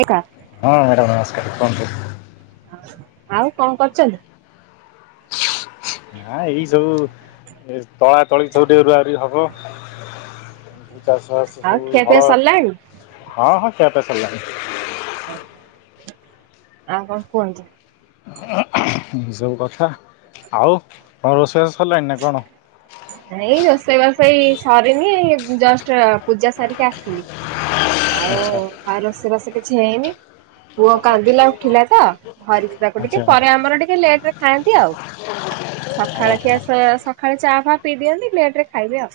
I କା ହଁ madam ନମସ୍କାର କୁହନ୍ତୁ। ଆଉ କଣ କରୁଛନ୍ତି? ନାଁ ଏଇ ସବୁ ଏ ତଳା ତଳି ସବୁ ଟିକେ ରୁଆ ରୁଇ ହବ। ଚାଷବାସ ଆଉ ଖିଆ ସବୁ ପିଆ ହଳ ସରିଲାଣି? ହଁ ହଁ ଖିଆ ପିଆ ସାରିଲାଣି। ଆଉ କଣ କୁହନ୍ତୁ? ଏ ସବୁ କଥା ଆଉ କଣ ରୋଷେଇ ବାସ ସରିଲାଣି ନା କଣ? ନାଇଁ ରୋଷେଇ ବାସ ଏଇ ସରିନି ଜଷ୍ଟ ପୂଜା ସାରିକି ଆସିିଲି। ଆଉ ଆଉରୋଷେଇ ଵାଷ କିଛି ହେଇନି। ନ ପୁଅ ପା କାନ୍ଦିଲା ଉଠିଲା ତ ଧରିଛି [unintelligible] ତାକୁ ଟିକେ ପରେ ଆମର ଟିକେ ଲେଟ ରେ ଖାଆନ୍ତି ଆଉ ପଖାଳ ଓହୋ ଖିଆ ଆସ ସକାଳେ ଚା ଫା ପିଇ ଦିଅନ୍ତି ଲ୍ଲେଟ ରେ ଖାଇବେ ଆଉ।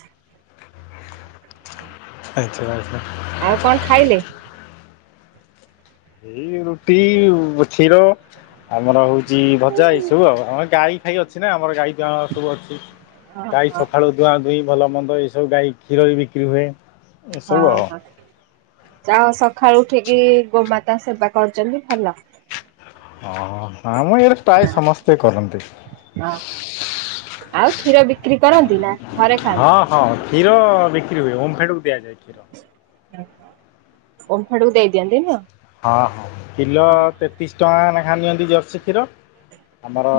ଆଛା ଆଛା। [unintelligible] ଆଉ କଣ ଖାଇଲେ? ଏଇ ରୁଟି କ୍ଷୀର ଆମର ହଉଛି ଭଜା ଏଇ ସବୁ ଆଉ ଆମ ଗାଈ ଗାଈ ଅଛି ନା ଆମର ଗାଈ ଗୁଆ ସବୁ ଅଛି ଗାଈ ଓହୋ ସ ଠାରୁ ଧୁଆଁ ଧୁଇଁ ଭଲ ମନ୍ଦ ଏଇସବୁ ଗାଈ କ୍ଷୀର ବି ବିକ୍ରି ହୁଏ। ହଁ ଏସବୁ ଆଉ ହଁ ଯାହା ହଉ ସକାଳୁ ଉଠିକି ଗୋମାତା ସେବା କରୁଛନ୍ତି ଭଲ। ହଁ ଇଆଡେ ପ୍ରାୟ ସମସ୍ତେ କରନ୍ତି। ଓହୋ ଆଉ କ୍ଷୀର ବିକ୍ରି କରନ୍ତି ନା? ଘରେ ହଁ ଖାଆନ୍ତି ହଁ କ୍ଷୀର ବିକ୍ରି ହୁଏ ଓମଫେଡକୁ ଦିଆଯାଏ କ୍ଷୀର। ଓମ୍ଫେଡକୁ ଦେଇଦିଅନ୍ତି ନୁହଁ? ହଁ ହଁ କିଲୋ ତେତିଶ ଟଙ୍କା ଲେଖା ନିଅନ୍ତି ଜର୍ସି କ୍ଷୀର। ଆମର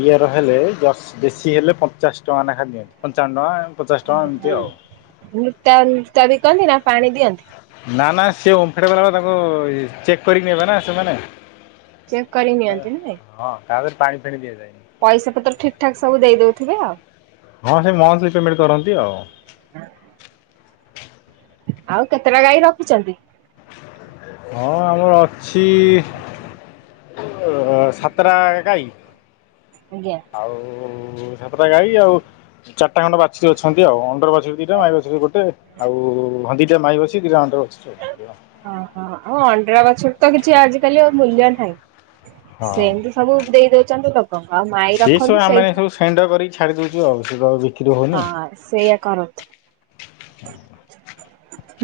ଇଏର ହେଲେ ଜର୍ସି ଦେଶୀ ହେଲେ ପଚାଶ ଟଙ୍କା ନେଖା ଦିଅନ୍ତି ପଞ୍ଚାବ ଟଙ୍କା ପଚାଶ ଟଙ୍କା ଏମିତି ଆଉ। ନୃତା ନୃତା ବିକନ୍ତି ନା ପାଣି ଦିଅନ୍ତି? ନା ନା ସେ ଓଫେଡବାଲା ତାଙ୍କୁ ଚେକ୍ କରିକି ନେବେ ନା ସେମାନେ। ଚେକ୍ କରି ନିଅନ୍ତି ନୁହେଁ। ହଁ ତାହାରେ ପାଣି ଫେଣି ଦିଆ ଯାଏନି। ପଇସା ପତ୍ର ଠିକ ଠାକ ସବୁ ଦେଇଦଉଥିବେ ଆଉ? ହଁ ସେ ମଂଥଲି ପେମେଣ୍ଟ କରନ୍ତି ଆଉ। ଆଉ କେତେଟା ଗାଈ ରଖୁଛନ୍ତି? ହଁ ଆମର ଅଛି ସାତଟା ଗାଈ। ଆଜ୍ଞା। ଆଉ ସାତଟା ଗାଈ ଆଉ ଚାରିଟା ଖଣ୍ଡ ବାଛୁରି ଅଛନ୍ତି ଆଉ ଅଣ୍ଡିରା ବାଛୁରୀ ଦିଟା ମାଇ ବାଛୁରି ଗୋଟେ। ଆଉ ହ ଦିଟା ମାଇ ବାଛୁରୀ ଦିଟା ଅଣ୍ଡିରା ବାଛୁରୀ। [unintelligible] ଓହୋ ଉ ଅଣ୍ଡିରା ବାଛରି ତ କିଛି ଆଜିକାଲି ଆଉ ମୂଲ୍ୟ ନାହିଁ? ହଁ ସେମିତି ସବୁ ଦେଇ ଦଉଛନ୍ତି ଲୋକଙ୍କୁ ଆଉ ମା ସେ ସବୁ ଆମେ ସବୁ ସେଣ୍ଣ୍ଡ କରିକି ଛାଡି ଦଉୁଛୁ ଆଉ ସେ ତ ବିକ୍ରି ହଉନି। ସେଇୟା କରନ୍ତୁ। [unintelligible]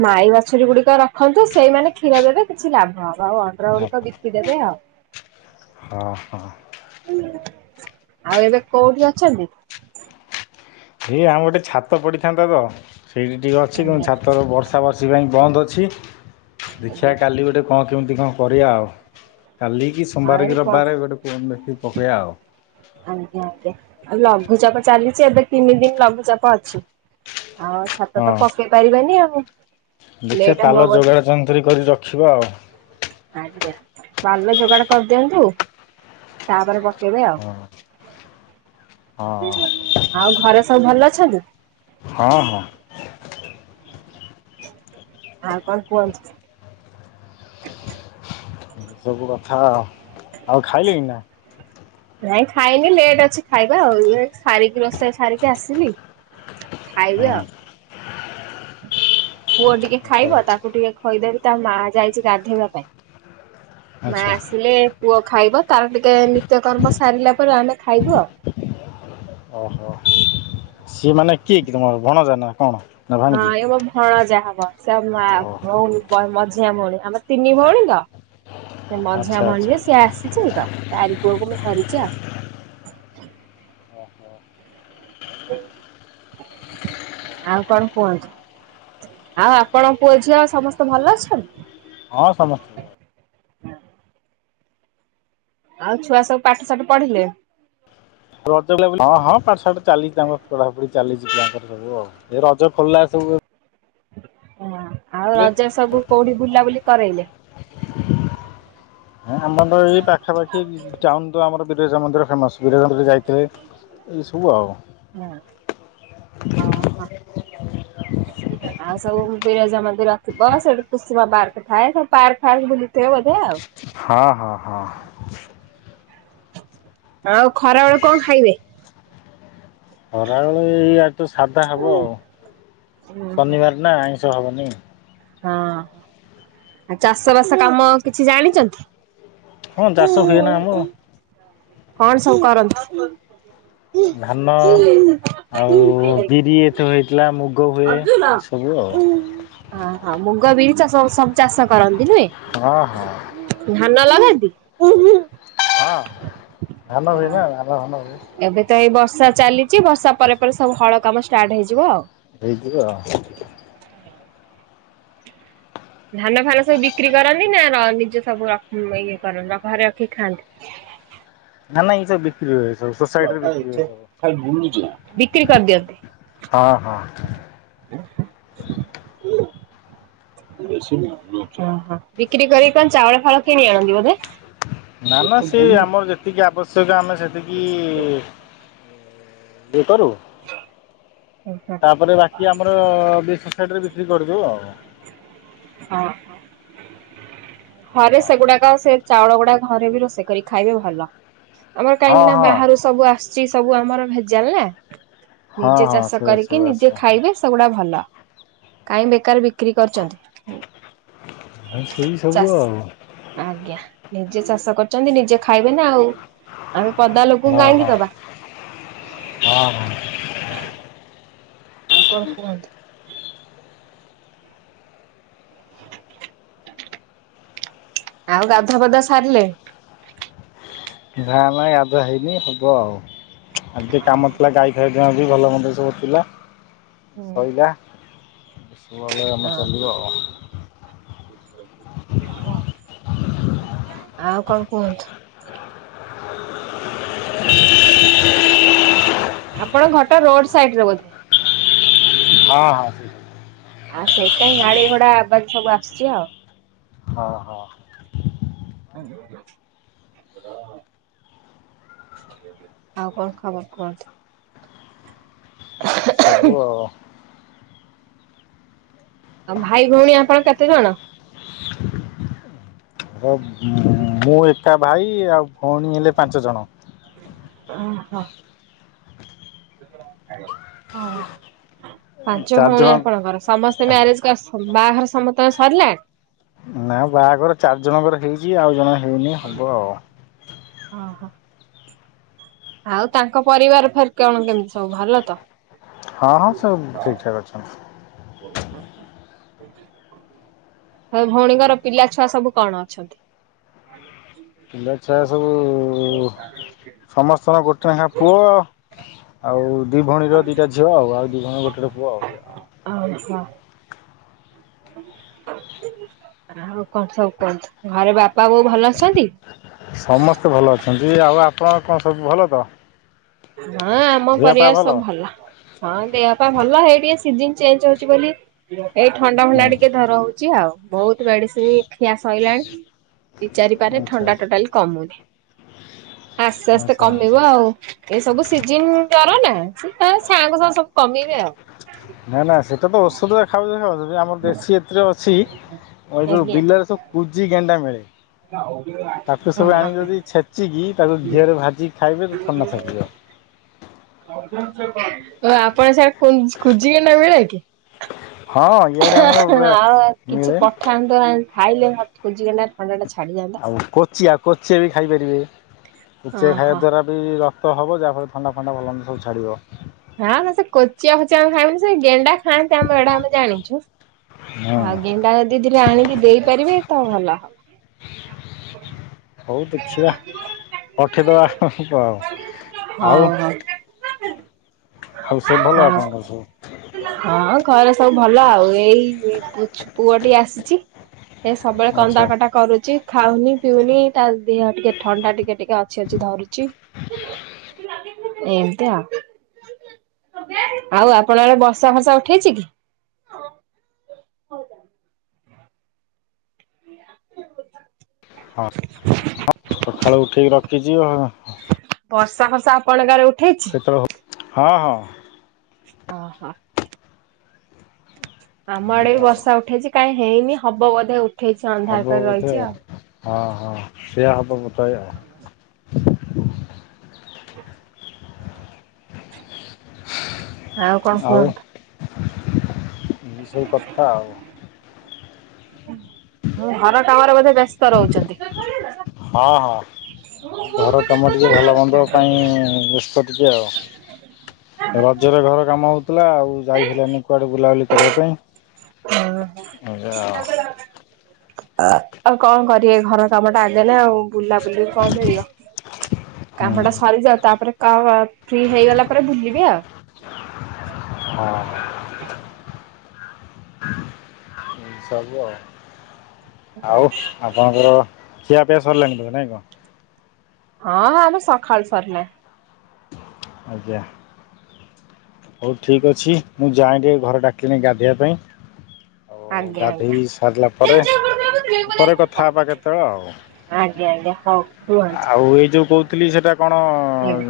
ମାଇ ବାଛୁରୀ ଗୁଡିକ ରଖନ୍ତୁ ସେଇମାନେ କ୍ଷୀର ଦେବେ କିଛି ଲାଭ ହବ ଆଉ ଅ ହଁ ହଁ। ଆଉ ଏବେ କୋଉଠି ଅଛନ୍ତି? ସେଇ ଆମ ଗୋଟେ ଛାତ ପଡିଥାନ୍ତା ତ ସେଇଠି ଟିକେ ଅଛି କି ଆଜ୍ଞା ଛାତ ବର୍ଷ ବଷା ବର୍ଷି ପାଇଁ ବନ୍ଦ ଅଛି ଆଜ୍ଞା। ଦେଖିବା କାଲି ଗୋଟେ କଣ କେମିତି କଣ କରିବା ଆଉ କାଲିକି ହଁ ସୋମବାର ଏଇ କି ପ ରବିବାରେ ଗୋଟେ ମେଥିିକ ପକେଇବା ଆଉ। ଆଜ୍ଞା ଆଜ୍ଞା ଆଉ ଲଘୁଚାପ ଚାଲିଛି ଏବେ ତିନି ଦିନ ଲଘୁଚାପ ଅଛି ଆଉ ଛାତ ତ ହଁ ପକେଇ ପାରିବାନି ଆଉ। ଦେଖିବା ଲେଟ୍ ହବ ପାଲ ବୋଧେ। ଯୋଗାଡ଼ ଯନ୍ତ୍ରୀ କରି ରଖିବା ଆଉ। ଆଜ୍ଞା ପାଲ ଯୋଗାଡ କରିଦିଅନ୍ତୁ। ତାପରେ ପକେଇବେ ହଁ ହଁ। ଆଉ। ଆଉ ଘରେ ସବୁ ଭଲ ଅଛନ୍ତି? ହଁ ହଁ। ଆଉ କଣ କୁହନ୍ତୁ। ଏ ସବୁ କଥା ଆଉ, ଆଉ ଖାଇଲେଣି ନା? ନାଇଁ ଖାଇନି ଲେଟ୍ ଅଛି ଖାଇବା ଆଉ ଏ ସାରିକି ରୋଷେଇ ସାରିକି ଆସିଲି। ଖାଇବି ହଁ। ଆଉ। ପୁଅ ଟିକେ ଆଚ୍ଛା ଖାଇବ ଆଚ୍ଛା ତାକୁ ଟିକେ ଖୋଇଦେବି ତା ମା ଯାଇଚି ଗାଧେଇବା ପାଇଁ। ମା ଆଚ୍ଛା ଆସିଲେ ପୁଅ ଖାଇବ ତାର ଟିକେ ନିତ୍ୟକର୍ମ ସାରିଲା ପରେ ଆମେ ଖାଇବୁ ଆଉ। ଓହୋ ସିଏ ମାନେ କିଏ କି ତମର ଭଣଯା ନା କଣ? ନା ହଁ ଭାଣିଜୀ? ଏ ମୋ ଭଣଜା ହବ। ସେ ମା ଓହୋ ଭଉଣି ମ-ମଝିଆଁ ଭଉଣି ଆମର ତିନି ଭଉଣୀ ତ ସେ ଆଚ୍ଛା ମଝିଆଁ ଆଚ୍ଛା ଭଉଣୀ ସିଏ ଆସିଛି ତ ତାରି ପୁଅକୁ ମୁଁ ଧରିଚ ଆଉ। ଓହୋ। [unintelligible] ଆଉ କଣ କୁହନ୍ତୁ। ଆଉ ଆପଣଙ୍କ ପୁଅ ଝିଅ ସମସ୍ତେ ଭଲ ଅଛନ୍ତି? ହଁ ସମସ୍ତେ ଆଉ ଛୁଆ ସବୁ ପାଠ ଷାଠ ପଢିଲେ। ହଁ ପାଠ ଷାଠ ଚାଲିଚି ତାଙ୍କ ପଢାପଢି ଚାଲିଚି ପିଲାଙ୍କର ସବୁ ଆଉ ଏ ରଜ ଖୋଲିଲା ସବୁ ହଁ ଆଉ ଏବେ ରଜରେ ସବୁ କୋଉଠି ବୁଲାବୁଲି କରେଇଲେ? ଏ ଆମର ତ ଏଇ ପାଖାପାଖି ଟାଉନଟୁ ଆମର ବିରଜା ମନ୍ଦିର ଫେମସ୍ ବିରାଜ ମନ୍ଦିର ଯାଇ [inaudible] ହଁ ହଁ। [unintelligible] ଆଉ ସବୁ ବିରଜା ମନ୍ଦିର ଥିବ ସେଇଠୁ କୁସୁମା ପାର୍କ ଥାଏ ସବୁ ପାର୍କ ଫାର୍କ ବୁଲିଥିବେ ବୋଧେ ଆଉ। ହଁ ହଁ ହଁ। ଆଉ ଖରା ବେଳେ କଣ ଖାଇବେ? ଖରାବେଳେ ଏଇ ଆଡେତ ସାଧା ହବ। ହଁ ଶନିବାର ନା ଆଇଁଷ ହବନି। ହଁ। ଆ ଚାଷ ବାସ କାମ କିଛି ଜାଣିଚନ୍ତି? ହଁ ଚାଷ ହୁଏ ନା ଆମର। କଣ ସବୁ କର ଧାନ ଆଉ ବିରି [unintelligible] ହେଇଥିଲା ମୁଗ ହୁଏ ଏସବୁ ଆଉ। ଆଁ ହୋଉ ମୁଗ ବିରି ଚାଷ ସବୁ ଚାଷ କରନ୍ତି ନୁହେଁ। ହଁ ହଁ ଧାନ ଲଗାନ୍ତି? ହଁ ଧାନ ହୁଏ ନା ଧାନ ଫାନ ହୁଏ। ଏବେ ତ ଏଇ ବର୍ଷା ଚାଲିଚି। ବର୍ଷା ପରେ ପରେ ସବୁ ହଳ କାମ ଷ୍ଟାର୍ଟ ହେଇଯିବ ଆଉ। ହେଇଯିବ। ଧାନ ଫାନ ସବୁ ବିକ୍ରି କରନ୍ତି ନା ର ନିଜ ସବୁ ରକ ଇଏ କରନ୍ତି ର ଘରେ ରଖିକି ଖାଆନ୍ତି? ନା ନା ଏଇ ସବୁ ବିକ୍ରି ହୁଏ। ଏ ସବୁ ସୋସାଇଟିରେ ବିକ୍ରି ହୁଏ ବିକ୍ରି ସବୁ। କରିଦିଅନ୍ତି ହଁ ହଁ। [unintelligible] ଓହୋ ବିକ୍ରି କରିକି କଣ ଚାଉଳ ଚାଉଳ କିଣି ଆଣନ୍ତି ବୋଧେ? ନା ନା ସେ ଆମର ଯେତିକି ଆବଶ୍ୟକ ଆମେ ସେତିକି ଇଏ କରୁ। [inaudible] ତାପରେ ବାକି ଆମର ବି ସୋସାଇଟି ରେ ବିକ୍ରି କରୁଚୁ ଆଉ। ହଁ ହରେ ସେଗୁଡାକ ସେ ଚାଉଳ ଗୁଡା ଘରେ ବି ରୋଷେଇ କରି ଖାଇବେ ଭଲ ଆମର ହଁ କାହିଁକି ନା ହଁ ବାହାରୁ ସବୁ ଆସିୁଛି ସବୁ ଆମର ଭେଜାଲ ନା। ହଁ ନିଜେ ହଁ ଚାଷ ସେଗୁରା କରିକି ସବୁ ନିଜେ ଆସେ ଖାଇବେ ସେଗୁଡା ଭଲ କାହିଁ ବେକାର ବିକ୍ରି କରୁଚନ୍ତି। ହଁ ହୁଁ ସେଇ ସବୁ ଚାଷି। ଆଉ ଆଜ୍ଞା ନିଜେ ଚାଷ କରୁଚନ୍ତି ନିଜେ ଖାଇବେନା ଆଉ ଆମେ ପଦା ଲୋକଙ୍କୁ ହଁ କାହିଁକି ହଁ ଦବା। ହଁ ହଁ। ଆଉ କଣ କୁହନ୍ତୁ? ଆଉ ଗାଧୁଆ ପଧୁଆ ସାରିଲେଣି? ନା ନାଇଁ ଗଧୁଆ ହେଇନେହିଁ ହବ ଆଉ ଟିକେ କାମଥିଲା ଗାଇ ସେଦିନ ବି ଭଲ ମନ୍ଦ ସବୁ ଥିଲା ହୁଁ ଶଇଲା ସବୁ ଭଲହେଲା। ହଁ। ଆଉ କଣ କୁହନ୍ତୁ? ଆପଣଙ୍କ ଘରଟା ରୋଡ ସାଇଟି ରେ ବୋଧେ? ହଁ ହଁ। ଠିକ୍ ଆଉ ସେଇଥିପାଇଁ ଗାଡି ଘୋଡା ଆବାଜ ସବୁ ଆସୁଚି ଆଉ। ହଁ ହଁ। [inaudible] ଆଉ କଣ ଖବର କୁହନ୍ତୁ? ସବୁ ଆଉ। ଆଉ ଭାଇ ଭୋଉଣୀ ଆମପାଇଁ କେତେ ଜଣ? ମୁଁ ଏକା ଭାଇ ଆଉ ଭୋଉଣୀ ହେଲେ ପାଞ୍ଚ ଜଣ। ଓ ହୋ। ଆଜ୍ଞା ହଁ ପାଞ୍ଚ ଚାରି ଜଣ ଭୋଉଣୀ ଆପଣଙ୍କର ସମସ୍ତ ସେ ମ୍ୟାରେଜ୍ କରିଛନ୍ତି ବାହାଘର ସମସ୍ତଙ୍କର ସରିଲା? ନା ବାହାଘର ଚାରିଜଣଙ୍କର ହେଇଚି ଆଉ ଜଣକର ହେଇନେହିଁ ହବ। ଓହୋ ଆଉ ତାଙ୍କ ପରିବାର ଫେରେ କଣ କେମିତି ସବୁ ଭଲ ତ? ହଁ ହଁ ସବୁ ଠିକ୍ ଠାକେ ଅଛନ୍ତି। ଆଉ ଭୋଉଣୀଙ୍କର ପିଲାଛୁଆ ସବୁ କଣ ଅଛନ୍ତି? ପିଲାଛୁଆ ସବୁ ସମସ୍ତଙ୍କର ଗୋଟେ ନେଖା ପୁଅ। ଆଉ ଦି ଭୋଉଣୀର ଦିଟା ଝିଅ ଆଉ ଆଉ ଦି ଭୋଣୀର ଗୋଟେ ଗୋଟେ ପୁଅ ଆଉ ଏଇଆ। ଓହୋ। ଆଉ କଣ ସବୁ କୁହନ୍ତୁ ଘରେ ବାପା ବୋଉ ଭଲ ଅଛନ୍ତି? ସମସ୍ତେ ଭଲ ଅଛନ୍ତି ଆଉ ଆପଣ କଣ ସବୁ ଭଲ ତ? ହଁ ଆମ ଦେହ ପା ପରିବାର ସବୁ ଭଲ। ହଁ ଦେହପା ଭଲ ଏଇ ଟିକେ ସିଜିନି ଚେଞ୍ଜେ ହଉଚି ବୋଲି ଏଇ ଥଣ୍ଡା ହୁଁ ଫଣ୍ଡା ଟିକେ ଧର ହୋଉଚି। ଆଉ ବହୁତୁ ମେଡ଼ିସିନ୍ ଖିଆ ସଇଲାଣି ଦି ଚାରିପାରେ ଆଚ୍ଛା ଥଣ୍ଡା ଟୋଟାଲି କମୁନି ଆସ୍ତେ ଆସ୍ତେ ଆଚ୍ଛା। କମିବ ଆଉ। ଏ ସବୁ ସିଜିନି ଜର ନା ସେ ତା ଗାଆଁକୁ ସବୁ କମିବେ ଆଉ। ନା ନା ସେଇଟା ତ ଔଷଧ ଖାଉଛନ୍ତି ଖାଉଛନ୍ତି ଆମର ଦେଶୀ ଏଥିରେ ଅଛି। ଯୋଉ ଆଜ୍ଞା। ବିଲରେ ସବୁ କୁଜି ଗେଣ୍ଡା ମିଳେ ତାକୁ ସବୁ ଆଣିକି ଓ ଯଦି ଛେ ଛେଚିକି ତାକୁ ଘିଅରେ ଭାଜିକି ଖାଇବେ ତ ଥଣ୍ଡା ଛାଡ଼ିଯିବ। ତ ଆପଣଙ୍କ ସେଆଡ଼େ ଙ୍କୁ କୁଜିଗେଣ୍ଡି ମିଳେ କି? ହଁ ଇଆଡ଼େ ଆମର ପୁରା ଆଉ କିଛି ମିଳେ ପଠାନ୍ତୁ ଖାଇଲେ ମତେ [unintelligible] ଆଉ କୋଚିଆ କୋଚିଆ ବି ଖାଇପାରିବେ କୋଚିଆ ଖାଇବା ଓହୋ ଦ୍ଵାରା ବି ରକ୍ତ ହବ ଯାହାଫଳରେ ଥଣ୍ଡା ଫଣ୍ଡା ଭଲମନ୍ଦ ସବୁ ଛାଡ଼ିବ। ହଁ ନା ସେ କୋଚିଆ ଖୋଚିଆ ଆମ ଖାଇବନି ସେ ଗେଣ୍ଡା ଖାଆନ୍ତି ଆମ ଆଡେ ଆମେ ଜାଣିଛୁ। ହଁ ଆଉ ଗେଣ୍ଡା ଜଦି ଦିଟା ଆଣିକି ଦେଇପାରିବେ ତ ଭଲ ହବ। ହଉ ଦେଖିବା ପଠେଇଦବା ହଉ ଆଉ [inaudible] ଆଉ ସବୁ ଭଲ ହଁ ଆପଣଙ୍କର ସବୁ? ହଁ ଘରେ ସବୁ ଭଲ ଆଉ ଏଇ ପୁଅ ଟି ଆସିଛି। ଏ ସବୁବେଳେ କନ୍ଦା ଆଚ୍ଛା କଟା କରୁଛି ଖାଉନି ପିଉନି ତା ଦେହ ଟିକେ ଥଣ୍ଡା ଟିକେ ଟିକେ ଅଛି ଅଛି ଧରୁଛି ଏମତି ଆଉ। ଆଉ ଆପଣ ଆଡେ ବସା ଫସା ଉଠେଇଛି କି? ହଁ ସକାଳକୁ ଉଠିକି ରଖିଛି ଆଉ। ବର୍ଷା ଫର୍ଷା ଆପଣଙ୍କ ଗାଁରେ ଉଠେଇଛି? ହଁ ହଁ। ଓ ହୋ। ଆମ ଏଇ ଆଡେ ବି ଆଉ। ବର୍ଷା ଉଠେଇଛି କାଇହିଁ ହେଇନି ହବ ବୋଧେ ଉଠେଇଛି ହବ ଅନ୍ଧାରକରି ବୋଧେ ରହିଛି ଆଉ। ହଁ ହଁ ସେୟା ହବ ବୋଧେଏ। ଆଉ କଣ କୁହନ୍ତୁ? ଏ ସବୁ କଥା ଆଉ। ହୁଁ ଘର କାମରେ ବୋଧେ ବ୍ୟସ୍ତ ରହୁଛନ୍ତି। ହଁ ହଁ। ଘର କାମ ଟିକେ ଭଲ ମନ୍ଦ ପାଇଁ ବ୍ୟସ୍ତ ଟିକେ ଆଉ। ରଜରେ ଘର କାମ ହଉଥିଲା ଆଉ ଯାଇ ହେଲାନି କୁଆଡେ ବୁଲାବୁଲି କରିବା ପାଇଁ। ହଁ ଯାଅ। ଆଉ କଣ କରିବେ ଘର କାମ ଟା ଆଗେ ନା ଆଉ ବୁଲା ବୁଲିରୁ କଣ ମିଳିବ। ଆଉ କାମ ହୁଁ ଟା ସରିଯାଉ ତାପରେ କ ଫ୍ରି ହେଇଗଲା ପରେ ଭୁଲିବେ ଆଉ। ହଁ। ଏଇ ସବୁ ଆଉ ଆଉ ଆପଣଙ୍କର ଖିଆପିଆ ସରିଲାଣି ତ ନାଇଁ କଣ? ହଁଁ ହଁ ଆମ ସକାଳୁ ସରିଲାଣି। ଆଜ୍ଞା ହଉ ଠିକ୍ ଅଛି ମୁଁ ଯାଏ ଟିଏଁ ଘର ଡାକିଲେଣି ଗାଧୋଇବା ପାଇଁ। ଆଉ ଆଜ୍ଞା ଆଜ୍ଞା। ଗାଧୋଇ ସାରିଲା ପରେ ପରେ କଥା ହବା କେତେବେଳେ ଆଉ। ଆଜ୍ଞା ଆଜ୍ଞା ହଉ। ରୁହନ୍ତୁ ଆଉ ଏଇ ଯୋଉ କହୁଥିଲି ସେଇଟା କଣ ଆଜ୍ଞା।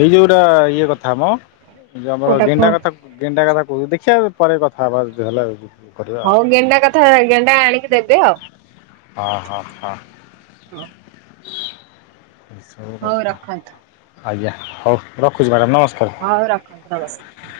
ଏଇ ଯୋଉଟା ଇଏ କଥା ମ ଯଉ ଆମର କୋଉଟା ଗେଣ୍ଡା କୁହ କଥା ଗେଣ୍ଟା କଥା କହୁ ଦେଖିବା ପରେ କଥା ହବା ଯଦି ହେଲା କରିବା ଆଉ ହଉ ଗେଣ୍ଡା କଥା ଗେଣ୍ଡା ଆଣିକି ଦେବେ ଆଉ। ହଁ ହଁ ହଁ। ହଉ। ଏ ସବୁ କଥା ରଖନ୍ତୁ ଆଜ୍ଞା ହଉ ରଖୁଛି ମ୍ୟାଡ଼ାମ ନମସ୍କାର। ହଉ ରଖନ୍ତୁ ନମସ୍କାର।